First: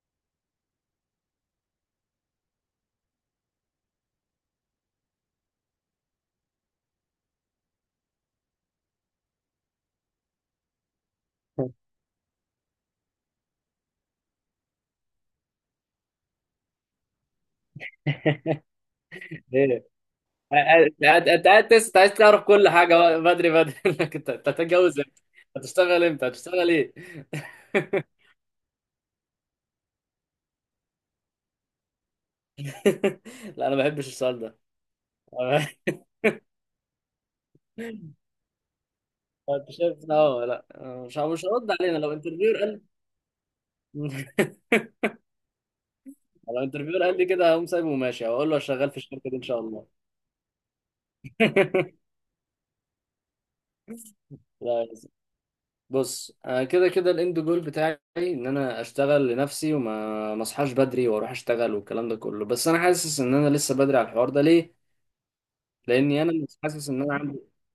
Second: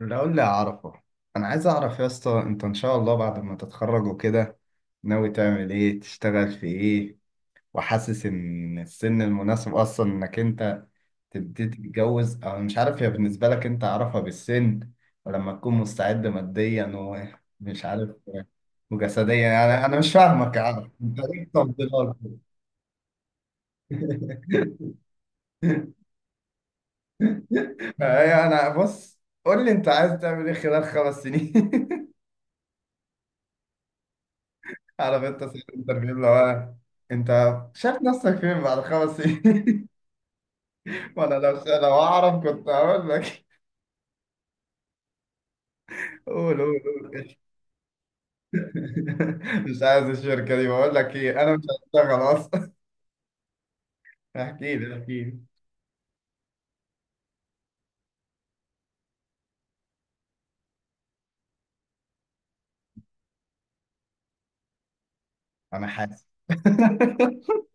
لو اللي أعرفه، أنا عايز أعرف يا اسطى، أنت إن شاء الله بعد ما تتخرج وكده ناوي تعمل إيه؟ تشتغل في إيه؟ وحاسس إن السن المناسب أصلا إنك أنت تبتدي تتجوز، أو مش عارف، هي بالنسبة لك أنت أعرفها بالسن، ولما تكون مستعد ماديا، ومش عارف، وجسديا. يعني ليه؟ أنا مش فاهمك يا عم، انت أنت قاعد ليه أنت عايز تفضيلات؟ تعرف كل حاجه بقى بدري بدري. انك أنت هتتجوز امتى؟ هتشتغل امتى؟ هتشتغل ايه؟ أنا بص قول لي أنت عايز تعمل إيه خلال 5 سنين؟ لا، انا ما بحبش السؤال ده. عارف انت ساعة الانترفيو اللي هو، انت شايف نفسك فين بعد خمس انت سنين شايف إن هو؟ لا، مش ه- وانا مش لو هرد لو علينا لو اعرف انترفيور كنت قال؟ هقول لك. قول لو قول انترفيور قال لي قول. كده، هقوم سايبه وماشي، هقول له شغال في الشركه دي ان شاء مش الله. عايز الشركة دي، بقول لك ايه، انا مش هشتغل اصلا. احكي لا، لي احكي لي. بص، انا كده كده الاند جول بتاعي ان انا اشتغل لنفسي، وما ما اصحاش بدري واروح اشتغل والكلام ده كله، بس انا حاسس ان انا لسه بدري على الحوار ده، ليه؟ انا لاني حاسس. انا مش حاسس ان انا عندي.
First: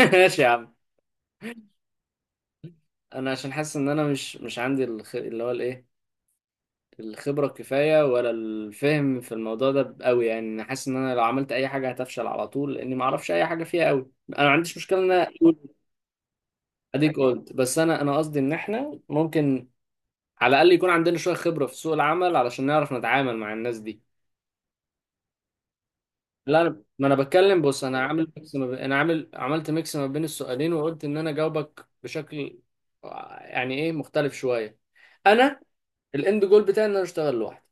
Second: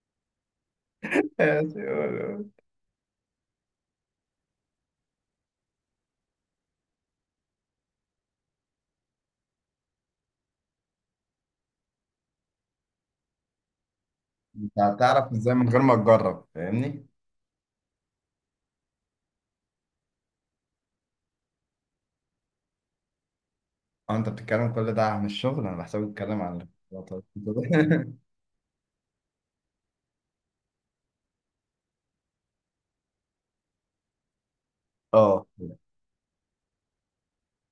ماشي يا عم. ماشي، قول قول. انا عشان حاسس ان انا مش عندي اللي هو الايه، الخبره الكفايه، ولا الفهم في الموضوع ده قوي. يعني انا حاسس ان انا لو عملت اي حاجه هتفشل على طول، لاني ما اعرفش اي حاجه فيها قوي. انا ما عنديش انت مشكله ان انا هتعرف ازاي من اقول غير ما تجرب؟ فاهمني. اديك قلت، بس انا قصدي ان احنا ممكن على الاقل يكون عندنا شويه خبره في سوق العمل علشان نعرف نتعامل مع الناس دي. اه، انت بتتكلم كل ده عن الشغل؟ انا بحسبك بتتكلم لا، عن أنا ما انا الاختلاطات. بتكلم. بص، انا عامل ميكس ما بين انا عملت ميكس ما بين السؤالين، وقلت ان انا جاوبك بشكل يعني ايه، مختلف شويه. اه، انا الاند جول بتاعي ان انا اشتغل لوحدي،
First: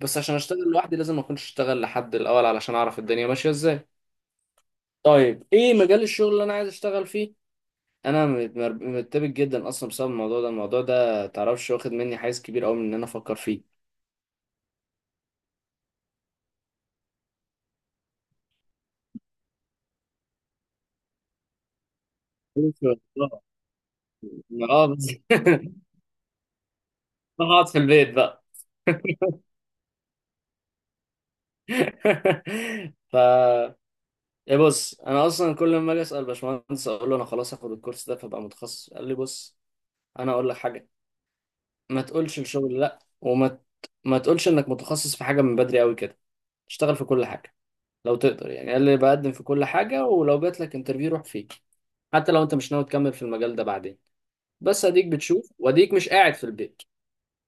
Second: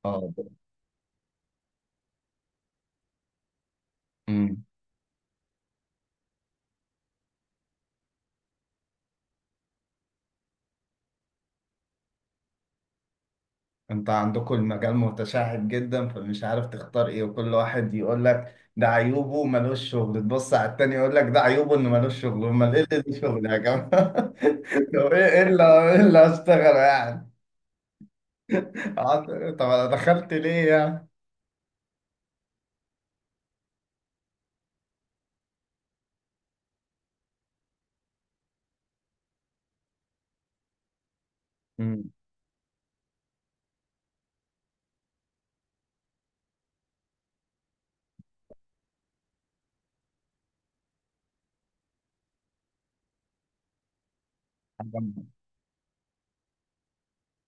بس اه. عشان اشتغل لوحدي لازم ما اكونش اشتغل لحد الاول علشان اعرف الدنيا ماشيه ازاي. أمم. طيب، ايه مجال الشغل اللي انا عايز اشتغل فيه؟ انا مرتبك جدا اصلا بسبب الموضوع ده، الموضوع ده تعرفش واخد مني حيز كبير قوي من ان انا افكر فيه. انت عندكم المجال متشعب جدا، فمش عارف تختار ايه. وكل واحد يقول لك ده عيوبه ملوش شغل، تبص على التاني يقول لك ده عيوبه انه ملوش شغل، امال ايه اللي ليه شغل يا جماعه؟ اه طب بس. ايه اللي هشتغله يعني؟ بقعد في البيت بقى. طب انا دخلت ليه يعني؟ ف يا بص، انا اصلا كل ما اجي اسال باشمهندس، اقول له انا خلاص هاخد الكورس ده فبقى متخصص، قال لي بص، انا اقول لك حاجه، ما مم. تقولش الشغل لا، وما ما تقولش انك متخصص في حاجه من بدري قوي كده، اشتغل في كل حاجه لو تقدر. يعني قال لي بقدم في كل حاجه ولو جات لك انترفيو روح فيه، حتى لو انت مش ناوي تكمل في المجال ده بعدين، بس حب اديك بتشوف واديك مش قاعد في البيت.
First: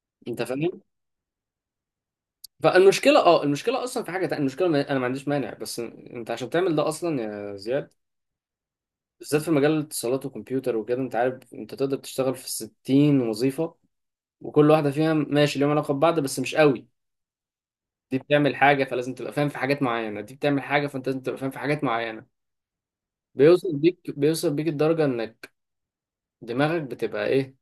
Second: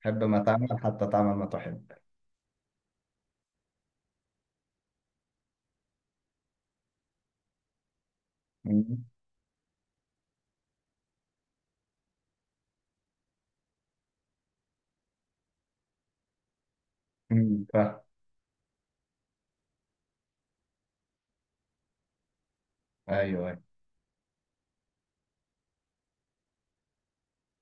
حب ما انت تعمل فاهم؟ حتى تعمل ما تحب. فالمشكله اه المشكله اصلا في حاجه تانية. المشكله، انا ما عنديش مانع، بس انت عشان تعمل ده اصلا يا زياد، مم. بالذات في مجال الاتصالات وكمبيوتر وكده، انت عارف انت تقدر تشتغل في 60 وظيفة، وكل واحدة فيها ماشي ليهم علاقة ببعض بس مش قوي. مم. فاهم. دي بتعمل حاجة فلازم تبقى فاهم في حاجات معينة، دي بتعمل حاجة فانت لازم تبقى فاهم في حاجات معينة. ايوه ايوه. بيوصل بيك الدرجة انك دماغك بتبقى ايه،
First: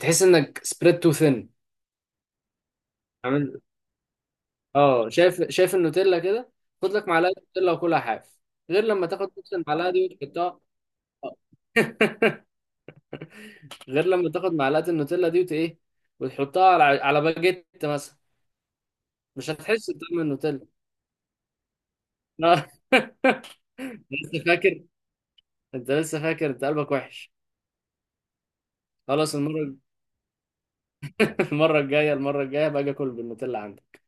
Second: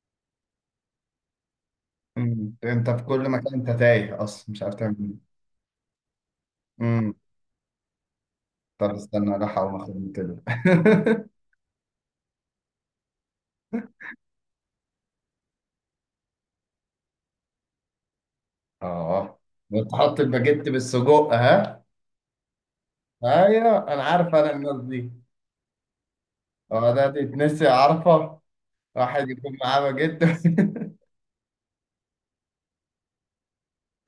تحس انك spread too thin. مم. انت في كل مكان، عامل، انت تايه اصلا مش عارف تعمل اه، ايه. شايف النوتيلا كده؟ خد لك مم. معلقة نوتيلا وكلها حاف، غير طب لما استنى، تاخد نفس راح اقوم المعلقة دي اخد كده. وتحطها. اه. غير لما تاخد معلقة النوتيلا دي وت ايه، وتحطها على على باجيت مثلا، اه. مش هتحس وتحط بطعم النوتيلا. الباجيت بالسجق، ها؟ آه. ايوه انا عارف لسه انا الناس فاكر؟ دي. انت لسه فاكر، انت قلبك اه ده وحش. تتنسي، عارفه، واحد خلاص، يكون المرة. معاه باجيت. المرة الجاية باجي اكل بالنوتيلا عندك.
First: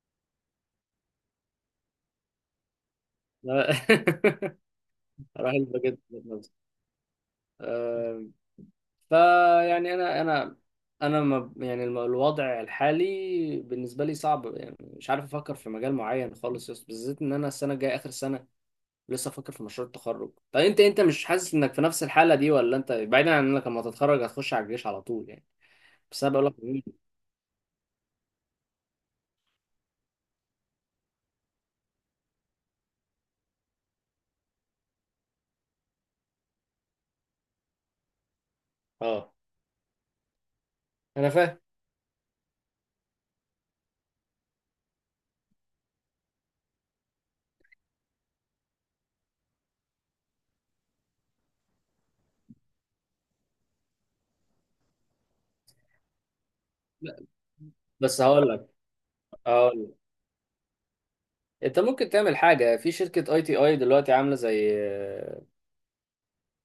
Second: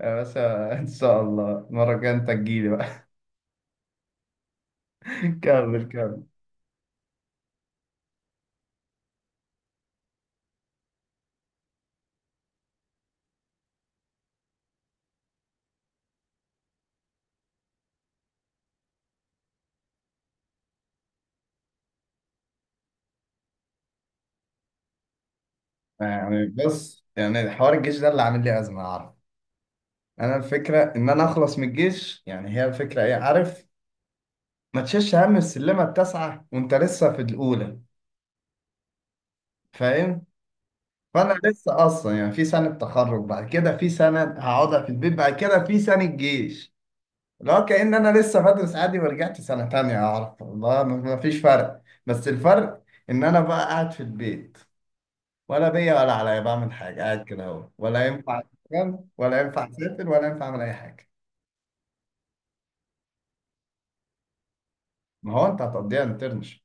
يا باشا، ان شاء الله المره الجايه انت تجيلي بقى. لا. اروح كمل الباجيت كمل. ذات نفسه. آه، فيعني انا ما يعني الوضع الحالي بالنسبة لي صعب، يعني مش عارف افكر في مجال معين خالص، بالذات ان انا السنة الجاية اخر سنة، لسه افكر في مشروع التخرج. طب انت، انت مش حاسس انك في نفس الحالة دي، ولا انت بعيدا عن انك لما تتخرج هتخش على الجيش على طول يعني؟ بس انا يعني بقول لك، بص، يعني حوار الجيش ده اللي عامل لي ازمه، عارف. انا الفكره ان انا اخلص من الجيش، يعني هي الفكره ايه، عارف. ما تشيلش هم السلمه التاسعه وانت لسه في الاولى. اه فاهم. انا فانا فاهم، لسه اصلا، يعني في سنه تخرج، بعد كده في سنه هقعدها في البيت، بعد كده في سنه جيش. لا كأن انا لسه بدرس عادي ورجعت سنه تانية، اعرف والله ما فيش فرق، بس الفرق ان انا بقى قاعد في البيت، ولا بيا ولا عليا، بعمل حاجه قاعد كده اهو. ولا بس ينفع هقول لك أشتغل، ولا ينفع هقول لك اسافر، ولا ينفع اعمل اي حاجه. انت ممكن تعمل حاجه في شركه اي تي اي دلوقتي، عامله زي ما هو انت هتقضيها انترنشيب.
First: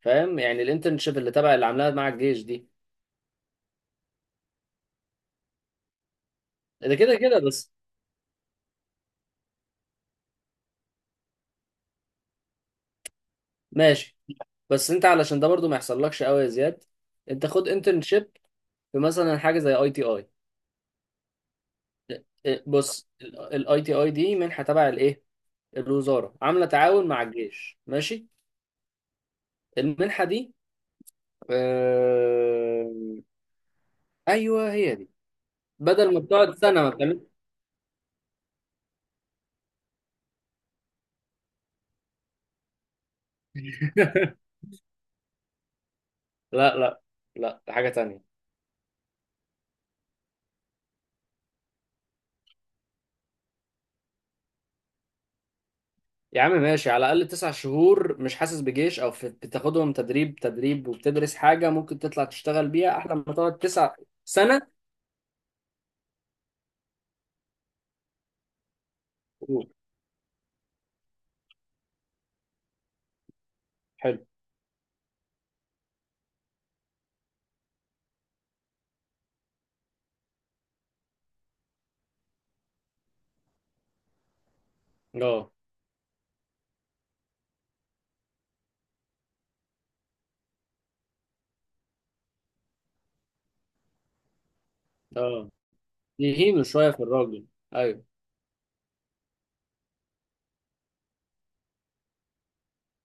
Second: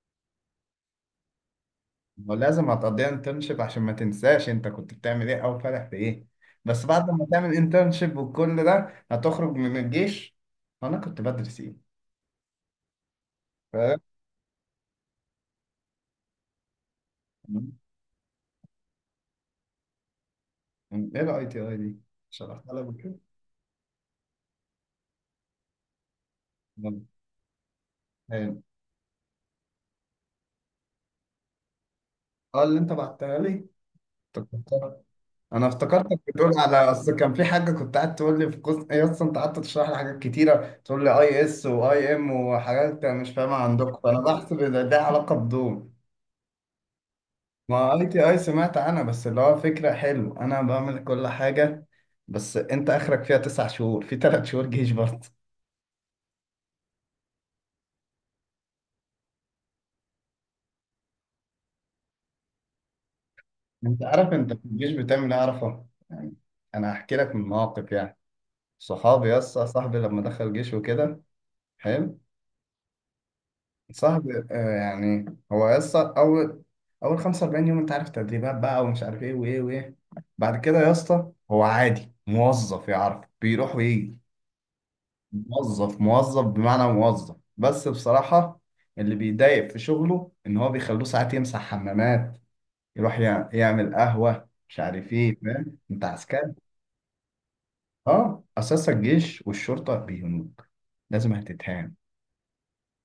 فاهم؟ يعني الانترنشيب اللي تبع اللي عاملاها مع ما هو الجيش دي، لازم هتقضيها انترنشيب، عشان ما تنساش انت كنت بتعمل ايه، او فرح في ايه. بس ده بعد كده ما كده. تعمل بس انترنشيب والكل ده هتخرج من الجيش. انا كنت بدرس ايه؟ فاهم. ماشي. بس انت علشان ده برضو ما يحصلكش قوي يا زياد، انت خد انترنشيب في مثلا حاجه زي اي تي اي. ايه الـITI دي؟ شرحتها لك بص، بكده. الاي تي اي دي منحه تبع الايه، الوزاره عامله مم. تعاون مع الجيش، ماشي؟ حلو. المنحه دي، اه اللي انت آه... بعتها لي. ايوه، هي افتكرتها. دي. انا بدل افتكرتك ما بتقعد بتقول على سنه ما اصل بتعمل. كان في حاجه، كنت قاعد تقول لي في قسم ايه اصلا. انت قعدت تشرح لي حاجات كتيره، تقول لي ISYM وحاجات انا مش فاهمها عندكم، فانا بحسب ان ده علاقه بدول. لا لا، لا، ده حاجة ما اي تانية. تي اي سمعت عنها، بس اللي هو فكرة حلو، انا بعمل كل حاجة. بس انت اخرك فيها 9 شهور، في 3 شهور جيش برضه. يا عم ماشي، على الأقل 9 شهور مش حاسس بجيش، أو في بتاخدهم تدريب تدريب وبتدرس حاجة ممكن تطلع تشتغل بيها، أحلى ما تقعد تسع انت عارف انت في سنة الجيش بتعمل ايه؟ اعرفه يعني. انا هحكي لك من مواقف يعني. صحابي يسا و- صاحبي لما دخل جيش وكده. حلو. حلو. صاحبي آه يعني، هو يسا اول 45 يوم انت عارف تدريبات بقى، ومش عارف ايه وايه وايه. بعد كده يا اسطى هو عادي موظف، يعرف بيروح ويجي. اه موظف موظف بمعنى موظف، بس بصراحة اللي بيضايق في شغله إن هو بيخلوه ساعات يمسح حمامات، يروح يعمل قهوة، مش عارف إيه. اه، فاهم؟ أنت عسكري. يهينوا شوية في الراجل. أيوه، أه، أساس الجيش والشرطة بيهنوك، لازم هتتهان.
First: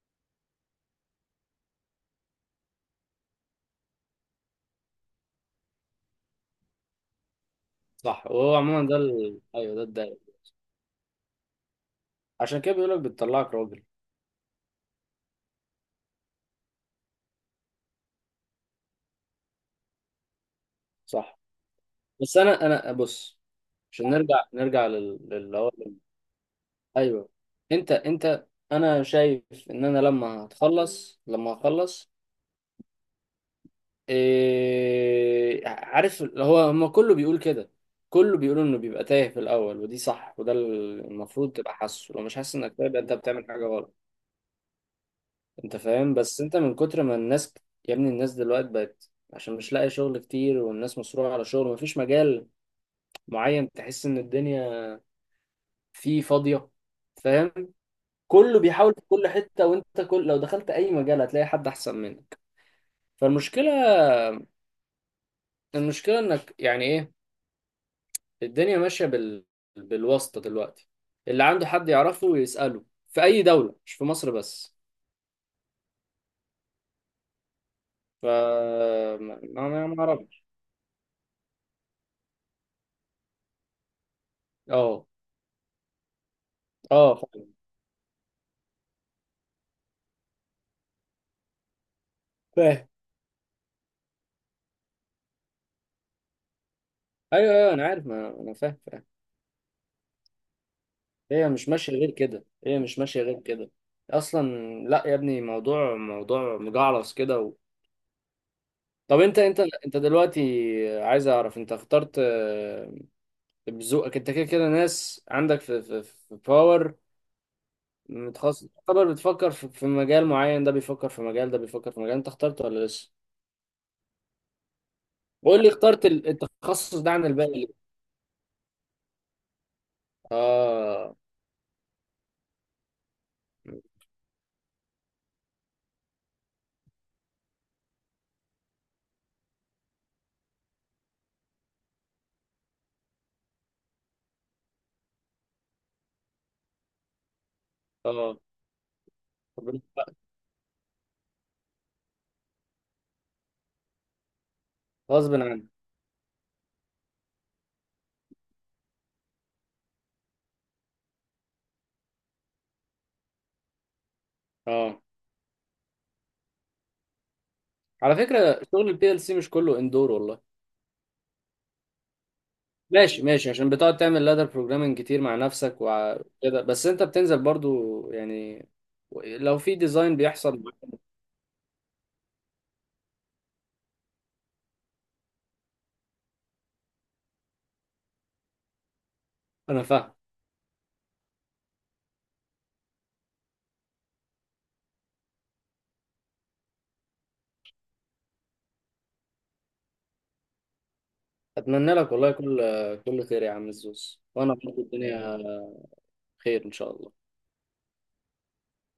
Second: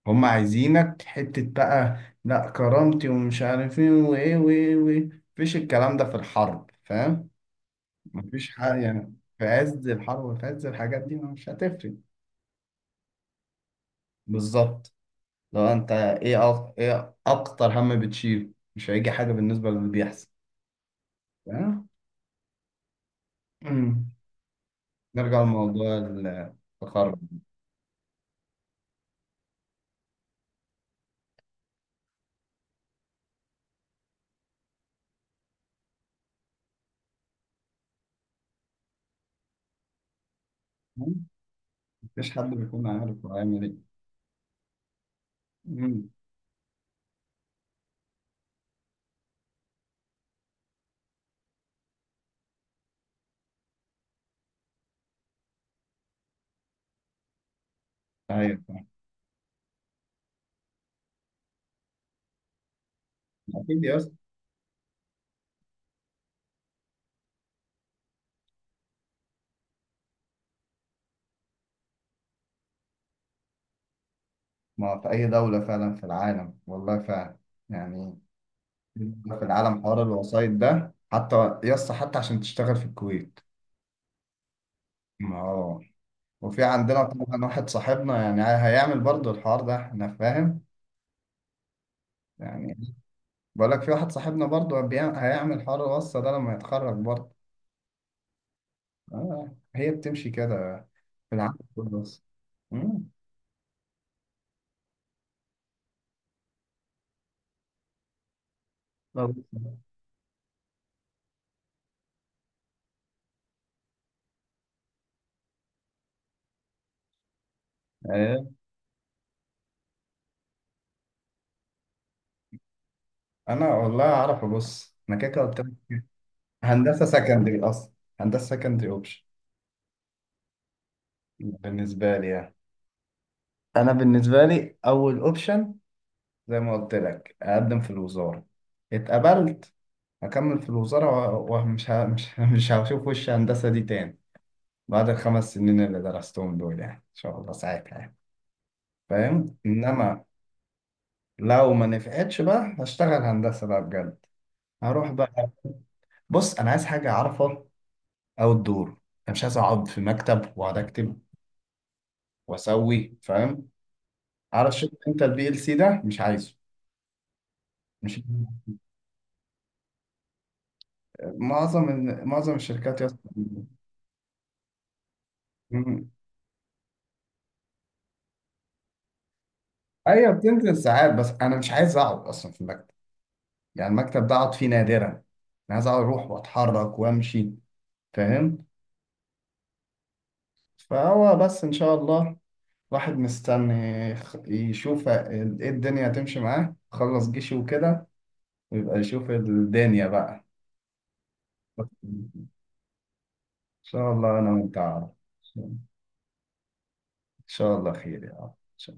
هم عايزينك حتة بقى. لا كرامتي ومش عارف إيه وإيه وإيه وإيه، مفيش الكلام ده في الحرب، فاهم؟ صح. مفيش وهو حاجة، عموما يعني في أيوه، ده عز الدايق، الحرب وفي عز الحاجات دي مش هتفرق. عشان كده بيقولك بتطلعك راجل. بالظبط. لو انت ايه، ايه اكتر هم بتشيله؟ مش هيجي حاجه بالنسبه للي بيحصل. صح. تمام. بس أنا بص، عشان أمم. نرجع نرجع لموضوع التخرج. أيوه. أنت أنا شايف إن أنا لما هخلص إيه عارف، هو هما كله بيقول كده، كله بيقول انه بيبقى تايه في الاول، ودي صح، وده أمم. المفروض تبقى حاسه، لو مفيش مش حد حاسس انك تايه بيكون يبقى انت عارف هو بتعمل هيعمل حاجه ايه. غلط. انت أمم. فاهم؟ بس انت من كتر ما الناس، يا ابني الناس دلوقتي بقت، عشان مش لاقي شغل كتير والناس مصروعه على شغل، مفيش مجال معين تحس ان الدنيا فيه فاضيه. فاهم؟ كله ايوه فعلا. بيحاول في كل حته، وانت كل لو دخلت اي مجال هتلاقي حد احسن منك. فالمشكله اكيد يا اسطى. المشكله انك، يعني ايه، الدنيا ماشية بالواسطة دلوقتي، اللي عنده حد يعرفه يسأله، في أي دولة مش في مصر بس. ما في اي دوله، فعلا في العالم، والله فعلا يعني، ف ما في العالم ما ما حوار أعرفش. الوسائط ده حتى. يا اسطى حتى عشان تشتغل في الكويت. أه ما هو وفي عندنا أه، طبعا فاهم واحد صاحبنا يعني هيعمل برضه الحوار ده، احنا فاهم فاهم. يعني. بقول لك في واحد صاحبنا برضه هيعمل حوار الوصلة ده لما يتخرج برضه. أيوه أيوه، أنا عارف، ما أنا فاهم فاهم. آه هي بتمشي كده في هي العالم مش ماشية كله غير بس. كده، هي مش مم. ماشية غير كده أصلا. لا يا ابني، موضوع مجعلص كده طب أو- أنت، أنت دلوقتي عايز أعرف، أنت اخترت، بذوقك أنت كده كده، ناس عندك في في باور، ايه متخصص تعتبر، بتفكر في في مجال معين، ده بيفكر في مجال، ده بيفكر في مجال، انت اخترت ولا لسه؟ انا والله اعرف، بص انا كده كده قلت قول لك، لي اخترت التخصص هندسة ده عن الباقي سكندري ليه؟ اصلا، هندسة سكندري اوبشن اه بالنسبة لي يعني. انا بالنسبة لي اول اوبشن زي ما قلت لك، اقدم في الوزارة، اتقبلت، هكمل في الوزارة، ومش ه... مش مش هشوف وش هندسة دي تاني بعد الـ5 سنين اللي درستهم دول، يعني ان شاء الله ساعتها يعني. اه. فاهم؟ طب انت بقى انما لو ما نفعتش بقى هشتغل هندسه بقى بجد، هروح غصب بقى. عنك. بص انا عايز حاجه اعرفها او الدور، انا مش عايز اقعد في مكتب واقعد اكتب واسوي، فاهم؟ عارف شفت اه، انت الـPLC ده مش عايزه. على مش، فكره شغل البي ال سي مش كله اندور والله. معظم الشركات يا اسطى. ماشي ماشي، عشان بتقعد تعمل لادر بروجرامنج كتير مع نفسك مم. وكده، بس انت بتنزل برضو يعني لو في ديزاين ايوه بيحصل بتنزل معاك. ساعات، بس انا مش عايز اقعد اصلا في المكتب. يعني المكتب ده اقعد فيه نادرا. انا عايز اقعد، اروح واتحرك وامشي، فاهم؟ انا فاهم. فهو بس ان شاء الله واحد مستني يشوف ال- ايه الدنيا هتمشي معاه، خلص جيشي وكده، ويبقى يشوف الدنيا بقى. اتمنى لك والله ان كل خير يا عم شاء الزوز، الله، انا وانا وانت برضو عارف الدنيا ان خير ان شاء الله. شاء الله خير يا رب.